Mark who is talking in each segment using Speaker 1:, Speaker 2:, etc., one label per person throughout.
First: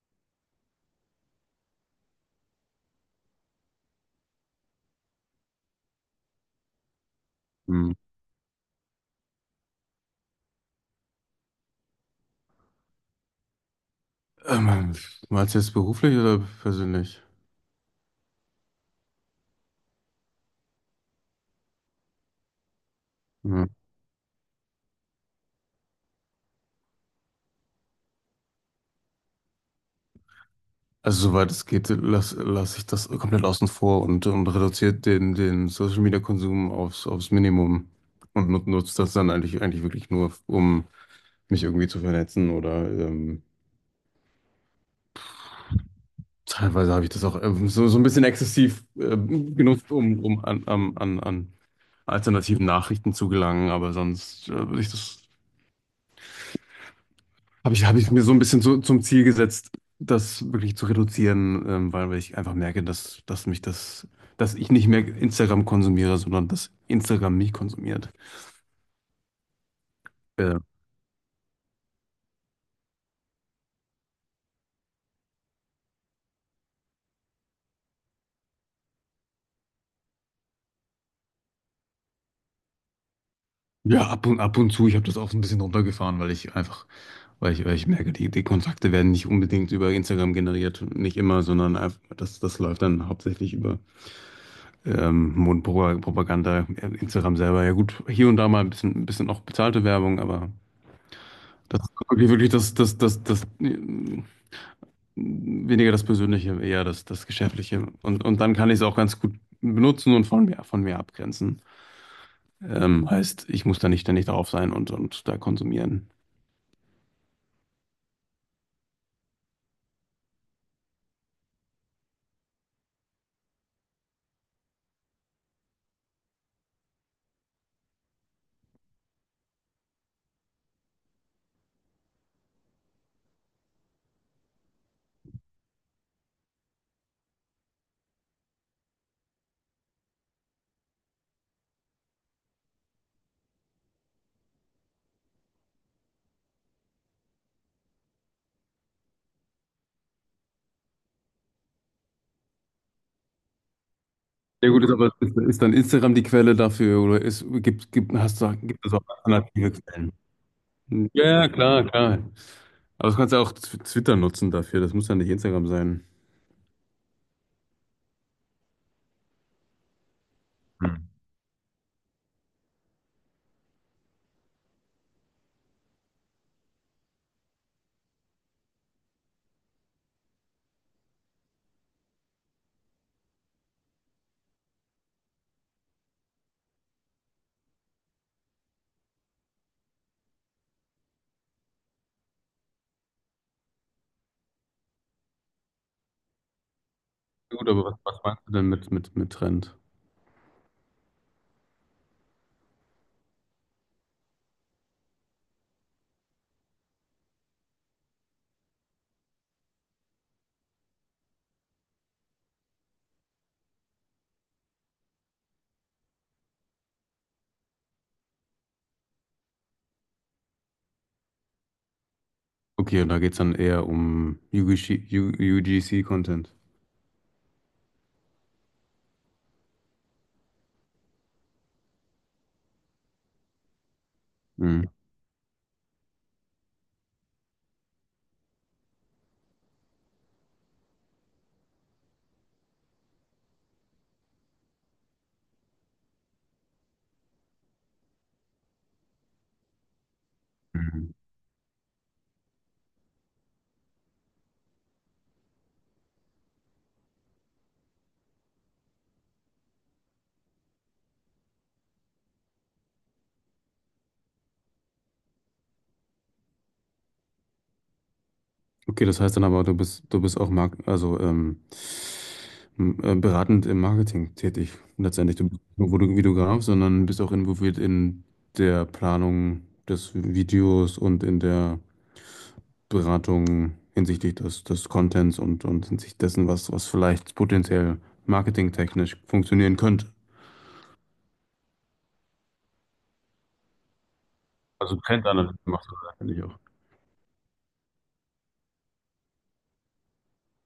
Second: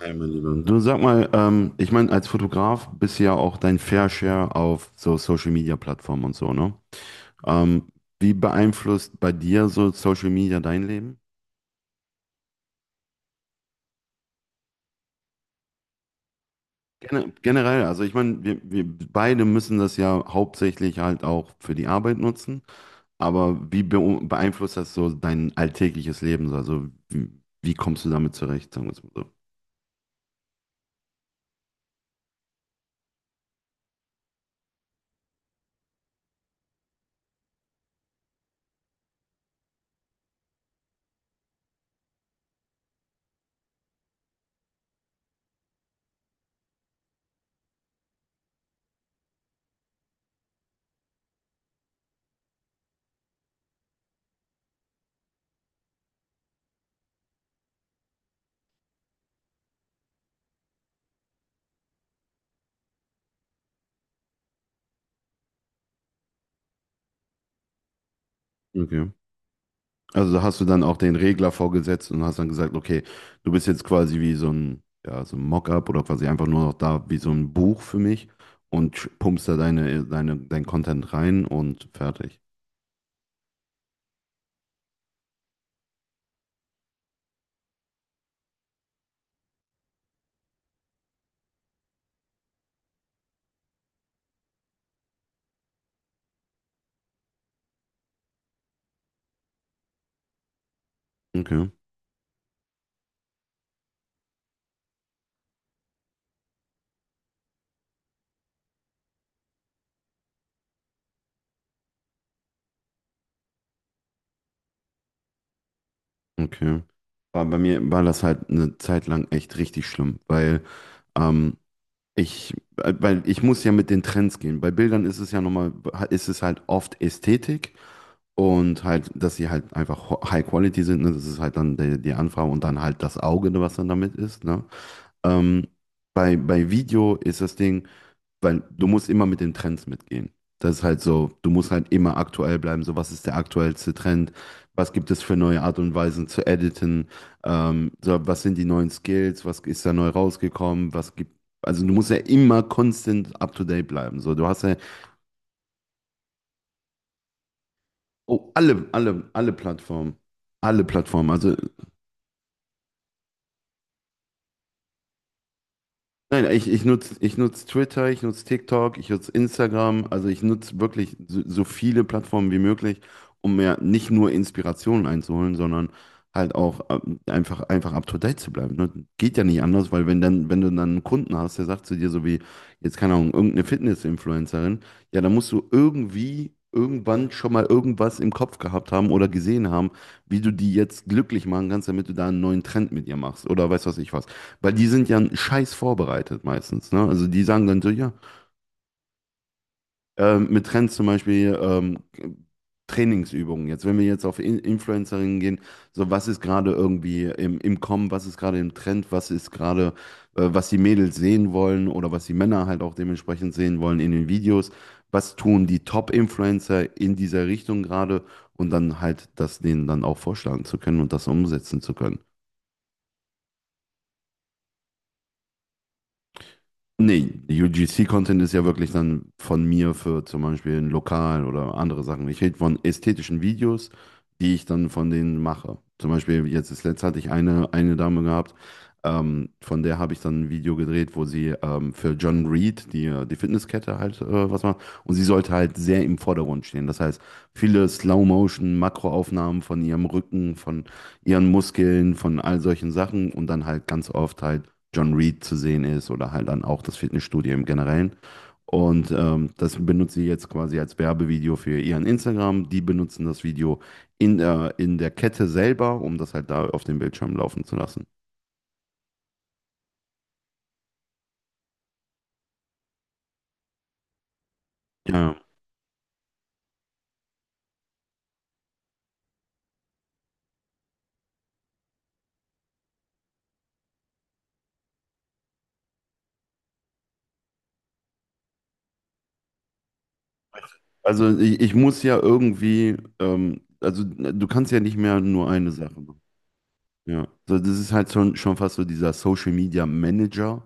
Speaker 1: Hey, mein Lieber. Du, sag mal, ich meine, als Fotograf bist du ja auch dein Fair Share auf so Social Media Plattformen und so, ne? Ähm,
Speaker 2: Hm.
Speaker 1: Wie beeinflusst bei dir so Social Media dein Leben?
Speaker 2: Ähm, Meinst du jetzt beruflich oder persönlich?
Speaker 1: Generell, also ich meine, wir beide müssen das ja hauptsächlich halt auch für die Arbeit nutzen, aber
Speaker 2: Ja.
Speaker 1: wie beeinflusst das so dein alltägliches Leben? Also wie, wie kommst du damit zurecht, sagen wir es mal
Speaker 2: Also soweit es geht, lass ich das komplett außen vor, und reduziert den Social Media Konsum aufs Minimum und nutzt das dann eigentlich wirklich nur, um mich irgendwie zu vernetzen oder teilweise habe ich das auch so, so ein bisschen exzessiv genutzt, um an alternativen Nachrichten zu gelangen, aber sonst würde ich das habe ich mir so ein bisschen so zum Ziel gesetzt, das wirklich zu reduzieren, weil, weil ich einfach merke, dass mich das, dass ich nicht mehr Instagram konsumiere, sondern dass Instagram mich konsumiert.
Speaker 1: so? Also da
Speaker 2: Äh,
Speaker 1: hast du dann auch den Regler vorgesetzt und hast dann gesagt, okay, du bist jetzt quasi wie so ein, ja, so ein Mockup oder quasi einfach nur noch da wie so ein Buch für mich und pumpst da dein Content rein und fertig.
Speaker 2: ja, ab und zu, ich habe das auch so ein bisschen runtergefahren, weil ich einfach, weil ich merke, die Kontakte werden nicht unbedingt über Instagram generiert, nicht immer, sondern einfach, das läuft dann hauptsächlich über Mundpropaganda, Instagram selber. Ja gut, hier und da mal ein bisschen auch bezahlte Werbung, aber
Speaker 1: Okay,
Speaker 2: das ist wirklich das weniger das Persönliche, eher das Geschäftliche. Und dann kann ich es auch ganz gut benutzen und von mir abgrenzen. Heißt, ich muss da nicht ständig drauf sein und da konsumieren.
Speaker 1: okay. War bei mir war das halt eine Zeit lang echt richtig schlimm, weil ähm, ich, weil ich muss ja mit den Trends gehen. Bei Bildern ist es ja nochmal, ist es halt oft Ästhetik. Und halt, dass sie halt einfach High Quality sind, ne? Das ist halt dann die, die Anfrage und dann halt das Auge, ne, was dann damit ist, ne? Ähm, bei Video ist das Ding, weil du musst immer mit den Trends mitgehen. Das ist halt so, du musst halt immer aktuell bleiben, so was ist der aktuellste Trend, was gibt es für neue Art und Weisen zu editen, so, was sind die neuen Skills, was ist da neu rausgekommen, was gibt, also du musst ja immer constant up to date bleiben, so, du hast
Speaker 2: Ja
Speaker 1: ja,
Speaker 2: gut, ist aber ist dann Instagram die Quelle dafür oder ist, gibt, gibt, hast
Speaker 1: oh,
Speaker 2: du, gibt es auch
Speaker 1: alle
Speaker 2: alternative Quellen?
Speaker 1: Plattformen. Alle
Speaker 2: Ja,
Speaker 1: Plattformen.
Speaker 2: ja,
Speaker 1: Also
Speaker 2: klar, klar. Aber das kannst du ja auch Twitter nutzen dafür, das muss ja nicht Instagram sein.
Speaker 1: nein, ich nutze ich nutz Twitter, ich nutze TikTok, ich nutze Instagram. Also ich nutze wirklich so, so viele Plattformen wie möglich, um mir nicht nur Inspirationen einzuholen, sondern halt auch einfach, einfach up to date zu bleiben. Ne? Geht ja nicht anders, weil wenn dann, wenn du dann einen Kunden hast, der sagt zu dir so wie, jetzt keine Ahnung, irgendeine Fitness-Influencerin, ja, dann musst du irgendwie irgendwann schon mal irgendwas im Kopf gehabt haben oder gesehen haben, wie du die jetzt glücklich machen kannst, damit du da einen neuen Trend mit ihr machst oder weiß was ich was. Weil die sind ja einen scheiß vorbereitet meistens. Ne? Also die
Speaker 2: Gut,
Speaker 1: sagen dann
Speaker 2: aber
Speaker 1: so, ja,
Speaker 2: was meinst du denn mit Trend?
Speaker 1: mit Trends zum Beispiel Trainingsübungen. Jetzt, wenn wir jetzt auf In Influencerinnen gehen, so was ist gerade irgendwie im, im Kommen, was ist gerade im Trend, was ist gerade, was die Mädels sehen wollen oder was die Männer halt auch dementsprechend sehen wollen in den Videos. Was tun die Top-Influencer in dieser Richtung gerade und dann halt das denen dann auch vorschlagen zu können und das umsetzen zu können.
Speaker 2: Okay, und da geht es dann eher um UGC Content.
Speaker 1: Nee, UGC-Content ist ja wirklich dann von mir für zum Beispiel ein Lokal oder andere Sachen. Ich rede von ästhetischen Videos, die ich
Speaker 2: Mhm.
Speaker 1: dann von denen mache. Zum Beispiel jetzt das letzte hatte ich eine Dame gehabt, von der habe ich dann ein Video gedreht, wo sie für John Reed, die, die Fitnesskette halt was macht. Und sie sollte halt sehr im Vordergrund stehen. Das heißt, viele Slow-Motion, Makroaufnahmen von ihrem Rücken, von
Speaker 2: Mhm.
Speaker 1: ihren Muskeln, von all solchen Sachen und dann halt ganz oft halt John Reed zu sehen ist oder halt dann auch das Fitnessstudio im Generellen. Und das benutzt sie jetzt quasi als Werbevideo für ihren Instagram. Die benutzen das Video in der Kette selber, um das halt da auf dem Bildschirm laufen zu lassen.
Speaker 2: Okay, das heißt dann aber, du bist auch beratend im Marketing tätig.
Speaker 1: Ja.
Speaker 2: Letztendlich, du bist nicht nur Videograf, sondern bist auch involviert in der Planung des Videos und in der Beratung hinsichtlich des Contents und hinsichtlich dessen, was vielleicht potenziell marketingtechnisch funktionieren könnte.
Speaker 1: Also ich muss ja irgendwie, also du kannst ja
Speaker 2: Also
Speaker 1: nicht mehr nur
Speaker 2: Trendanalyse
Speaker 1: eine
Speaker 2: machst du
Speaker 1: Sache.
Speaker 2: da, finde ich.
Speaker 1: Ja, so, das ist halt schon fast so dieser Social Media Manager,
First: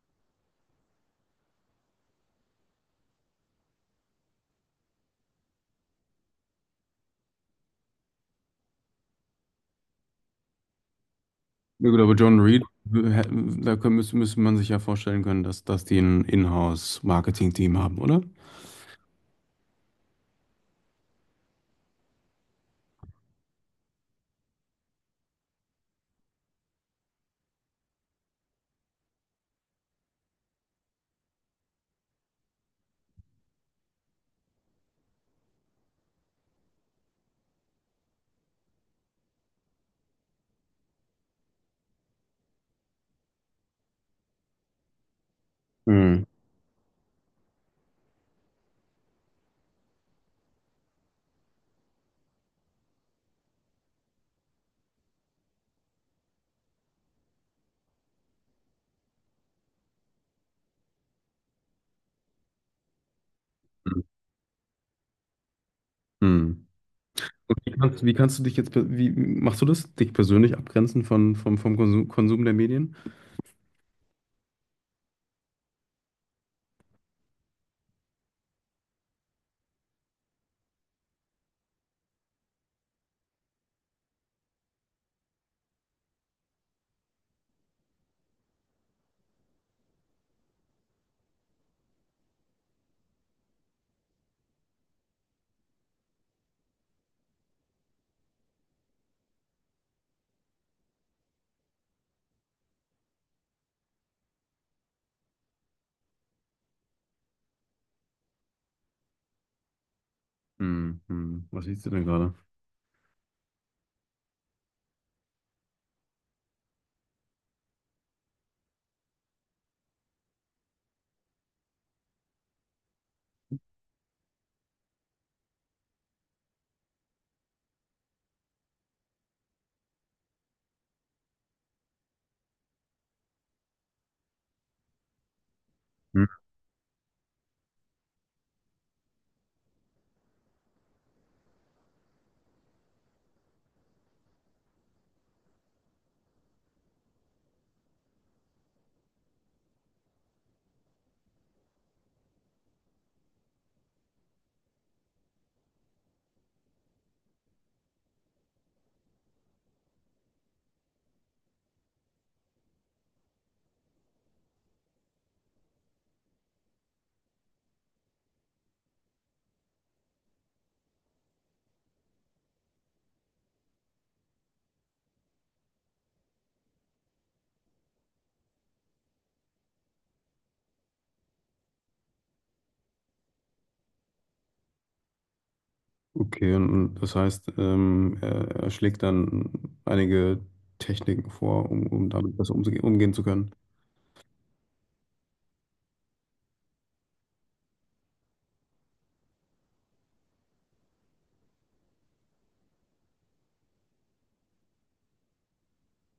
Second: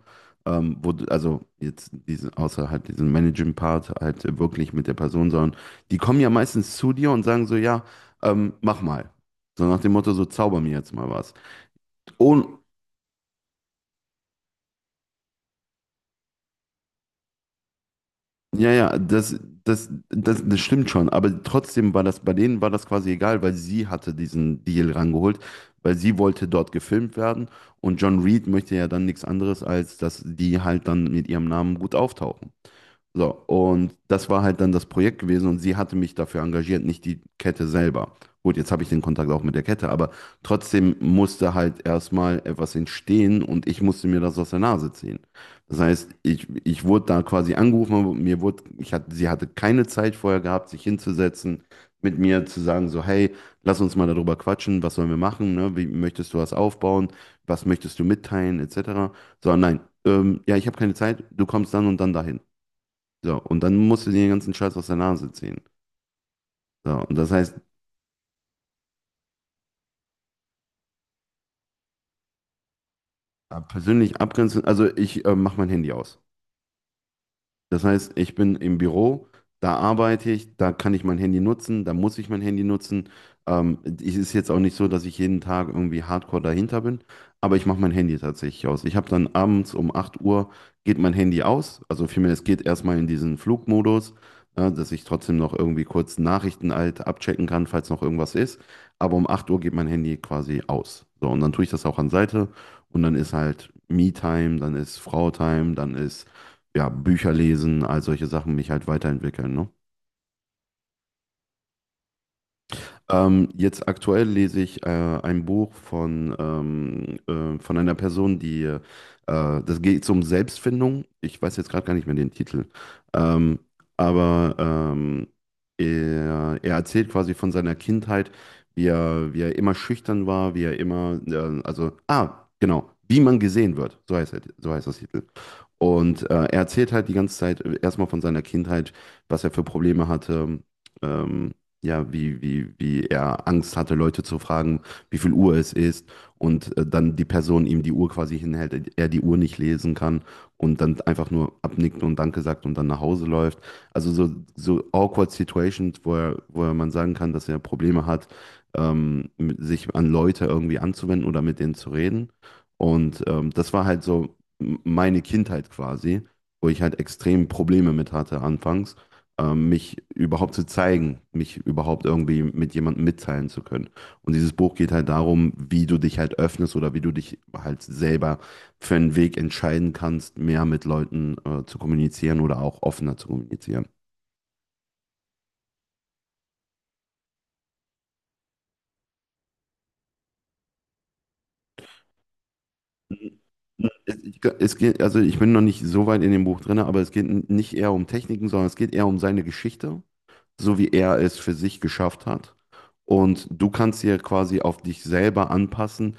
Speaker 1: wo du, also jetzt diesen, außer halt diesen Managing-Part halt wirklich mit der Person, sondern die kommen ja meistens zu dir und sagen so, ja, mach mal. So nach dem Motto, so zauber mir jetzt mal was.
Speaker 2: Ja gut, aber John
Speaker 1: Und
Speaker 2: Reed, da müsste man sich ja vorstellen können, dass die ein Inhouse-Marketing-Team haben, oder?
Speaker 1: ja, ja, das stimmt schon, aber trotzdem war das, bei denen war das quasi egal, weil sie hatte diesen Deal rangeholt, weil sie wollte dort gefilmt werden und John Reed möchte ja dann nichts anderes, als dass die halt dann mit ihrem Namen gut auftauchen. So, und das war halt dann das Projekt gewesen und sie hatte mich dafür engagiert, nicht die Kette selber. Gut, jetzt habe ich den Kontakt auch mit der Kette, aber trotzdem musste halt erstmal etwas entstehen und ich musste mir das aus der Nase ziehen. Das heißt,
Speaker 2: Hm.
Speaker 1: ich wurde da quasi angerufen, aber mir wurde, ich hatte, sie hatte keine Zeit vorher gehabt, sich hinzusetzen, mit mir zu sagen, so, hey, lass uns mal darüber quatschen, was sollen wir machen, ne? Wie möchtest du was aufbauen, was möchtest du mitteilen, etc. So, nein, ja, ich habe keine Zeit, du kommst dann und dann dahin. So, und dann musst du dir den ganzen Scheiß aus der Nase ziehen.
Speaker 2: Hm.
Speaker 1: So, und das
Speaker 2: Und
Speaker 1: heißt,
Speaker 2: wie kannst du dich jetzt, wie machst du das? Dich persönlich abgrenzen von, vom Konsum der Medien?
Speaker 1: persönlich abgrenzen, also ich mache mein Handy aus. Das heißt, ich bin im Büro, da arbeite ich, da kann ich mein Handy nutzen, da muss ich mein Handy nutzen. Es ist jetzt auch nicht so, dass ich jeden Tag irgendwie hardcore dahinter bin, aber ich mache mein Handy tatsächlich aus. Ich habe dann abends um 8 Uhr, geht mein Handy aus, also vielmehr es geht erstmal in diesen Flugmodus, ne, dass ich trotzdem noch irgendwie kurz Nachrichten halt abchecken kann, falls noch irgendwas ist. Aber um 8 Uhr geht mein Handy quasi aus. So, und dann tue ich das auch an Seite und dann ist halt Me-Time, dann ist Frau-Time, dann ist ja, Bücher lesen, all solche Sachen, mich halt weiterentwickeln, ne?
Speaker 2: Hm, hm. Was siehst du denn gerade?
Speaker 1: Jetzt aktuell lese ich ein Buch von einer Person, die, das geht um Selbstfindung. Ich weiß jetzt gerade gar nicht mehr den Titel. Ähm, aber er erzählt quasi von seiner Kindheit, wie er immer schüchtern war, wie er immer, also, ah, genau, wie man gesehen wird. So heißt, er, so heißt das Titel. Und
Speaker 2: Hm.
Speaker 1: er erzählt halt die ganze Zeit erstmal von seiner Kindheit, was er für Probleme hatte, ähm, ja, wie er Angst hatte, Leute zu fragen, wie viel Uhr es ist. Und dann die Person ihm die Uhr quasi hinhält, er die Uhr nicht lesen kann und dann einfach nur abnickt und Danke sagt und dann nach Hause läuft. Also so, so awkward Situations, wo er man sagen kann, dass er Probleme hat, sich an Leute irgendwie anzuwenden oder mit denen zu reden. Und das war halt so meine Kindheit quasi, wo ich halt extrem Probleme mit hatte anfangs, mich überhaupt zu zeigen, mich überhaupt irgendwie mit jemandem mitteilen zu können. Und dieses Buch geht halt darum, wie du dich halt öffnest oder wie du dich halt selber für einen Weg entscheiden kannst, mehr mit Leuten zu kommunizieren oder auch offener zu kommunizieren.
Speaker 2: Okay, und das heißt, er schlägt dann einige Techniken vor, um damit besser umgehen zu können.
Speaker 1: Es, ich, es geht, also ich bin noch nicht so weit in dem Buch drin, aber es geht nicht eher um Techniken, sondern es geht eher um seine Geschichte, so wie er es für sich geschafft hat. Und du kannst dir quasi auf dich selber anpassen,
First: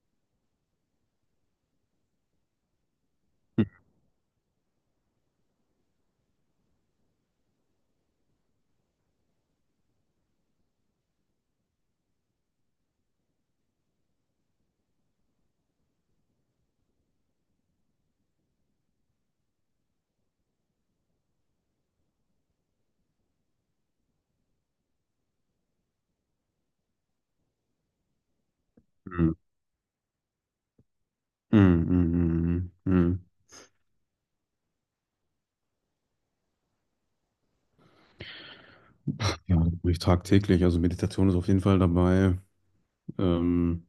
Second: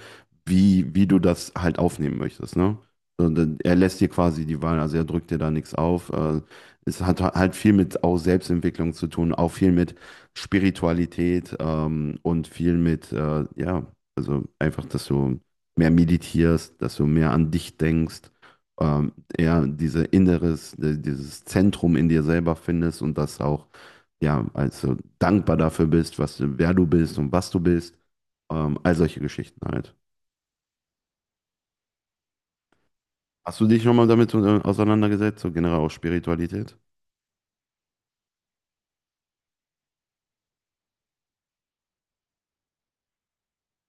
Speaker 1: wie, wie du das halt aufnehmen möchtest, ne? Und dann-
Speaker 2: Hm.
Speaker 1: er lässt dir quasi die Wahl, also er drückt dir da nichts auf. Es hat halt viel mit auch Selbstentwicklung zu tun, auch viel mit Spiritualität und viel mit, ja, also einfach, dass du mehr meditierst, dass du mehr an dich denkst, eher diese Inneres, dieses Zentrum in dir selber findest und das auch ja, also dankbar dafür bist, was, du- wer du bist und was du bist. All solche
Speaker 2: Hm,
Speaker 1: Geschichten halt.
Speaker 2: hm, hm, hm, hm.
Speaker 1: Hast du dich schon mal damit auseinandergesetzt, so generell auch Spiritualität?
Speaker 2: Ja, das mache ich tagtäglich. Also Meditation ist auf jeden Fall dabei. Ähm,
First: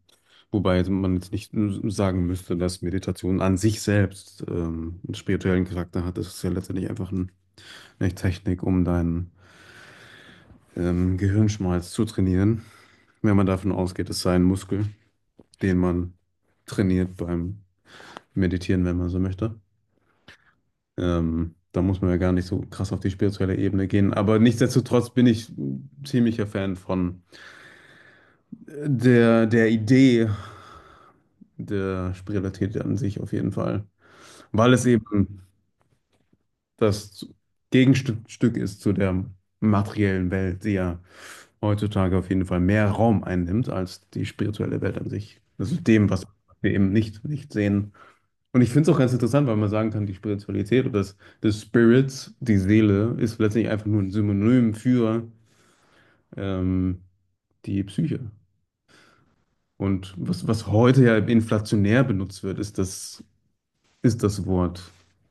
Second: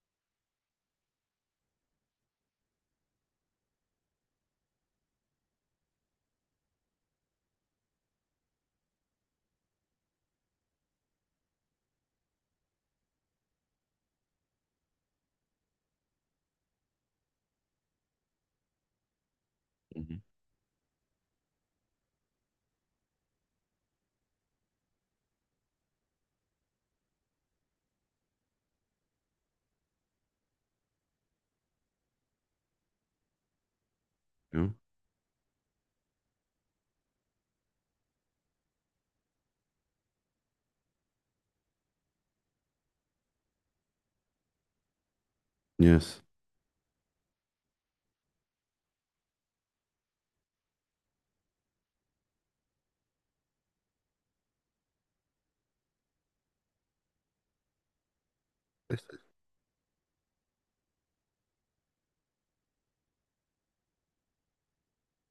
Speaker 2: wobei man jetzt nicht sagen müsste, dass Meditation an sich selbst einen spirituellen Charakter hat. Das ist ja letztendlich einfach eine Technik, um deinen Gehirnschmalz zu trainieren. Wenn man davon ausgeht, es sei ein Muskel, den man trainiert beim Meditieren, wenn man so möchte.
Speaker 1: Mhm.
Speaker 2: Da muss man ja gar nicht so krass auf die spirituelle Ebene gehen. Aber nichtsdestotrotz bin ich ziemlicher Fan von der Idee der Spiritualität an sich auf jeden Fall.
Speaker 1: Ja.
Speaker 2: Weil es eben das Gegenstück ist zu der materiellen Welt, die ja heutzutage auf jeden Fall mehr Raum einnimmt als die spirituelle Welt an sich. Das ist dem,
Speaker 1: Yes.
Speaker 2: was wir eben nicht sehen. Und ich finde es auch ganz interessant, weil man sagen kann, die Spiritualität oder das Spirit, die Seele, ist letztendlich einfach nur ein Synonym für ähm, die Psyche.
Speaker 1: Richtig.
Speaker 2: Und was heute ja inflationär benutzt wird, ist ist das Wort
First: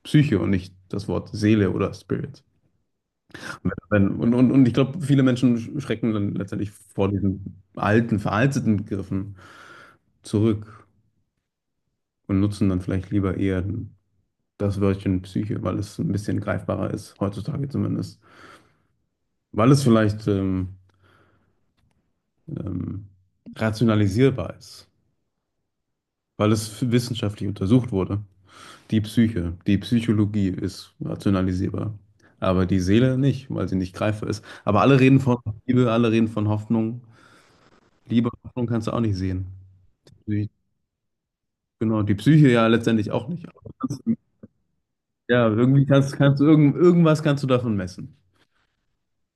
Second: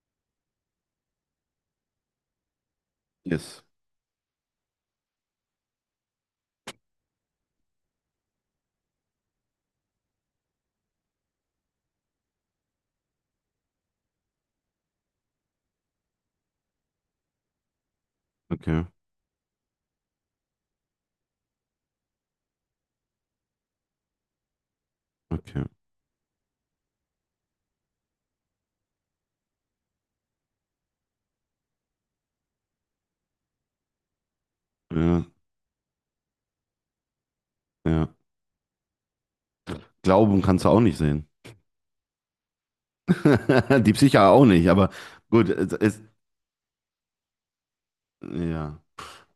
Speaker 2: Psyche und nicht das Wort Seele oder Spirit.
Speaker 1: Yes.
Speaker 2: Und ich glaube, viele Menschen schrecken dann letztendlich vor diesen alten, veralteten Begriffen zurück und nutzen dann vielleicht lieber eher das Wörtchen Psyche, weil es ein bisschen greifbarer ist, heutzutage zumindest.
Speaker 1: Okay.
Speaker 2: Weil es vielleicht ähm, rationalisierbar ist,
Speaker 1: Okay.
Speaker 2: weil es wissenschaftlich untersucht wurde. Die Psyche, die Psychologie ist rationalisierbar, aber die Seele nicht, weil sie nicht greifbar ist. Aber alle reden
Speaker 1: Ja,
Speaker 2: von Liebe, alle reden von Hoffnung.
Speaker 1: ja.
Speaker 2: Liebe, Hoffnung kannst du auch nicht sehen.
Speaker 1: Glauben kannst du auch nicht sehen.
Speaker 2: Genau, die Psyche ja letztendlich auch nicht. Aber
Speaker 1: Die
Speaker 2: kannst,
Speaker 1: Psyche auch nicht, aber
Speaker 2: ja,
Speaker 1: gut, es
Speaker 2: irgendwie
Speaker 1: ist,
Speaker 2: kannst, irgendwas kannst du davon messen.
Speaker 1: ja.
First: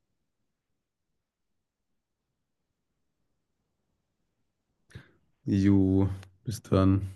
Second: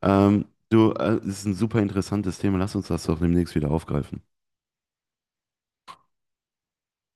Speaker 1: Du, es ist ein super interessantes Thema. Lass uns das doch demnächst wieder aufgreifen.
Speaker 2: Jo, bis dann.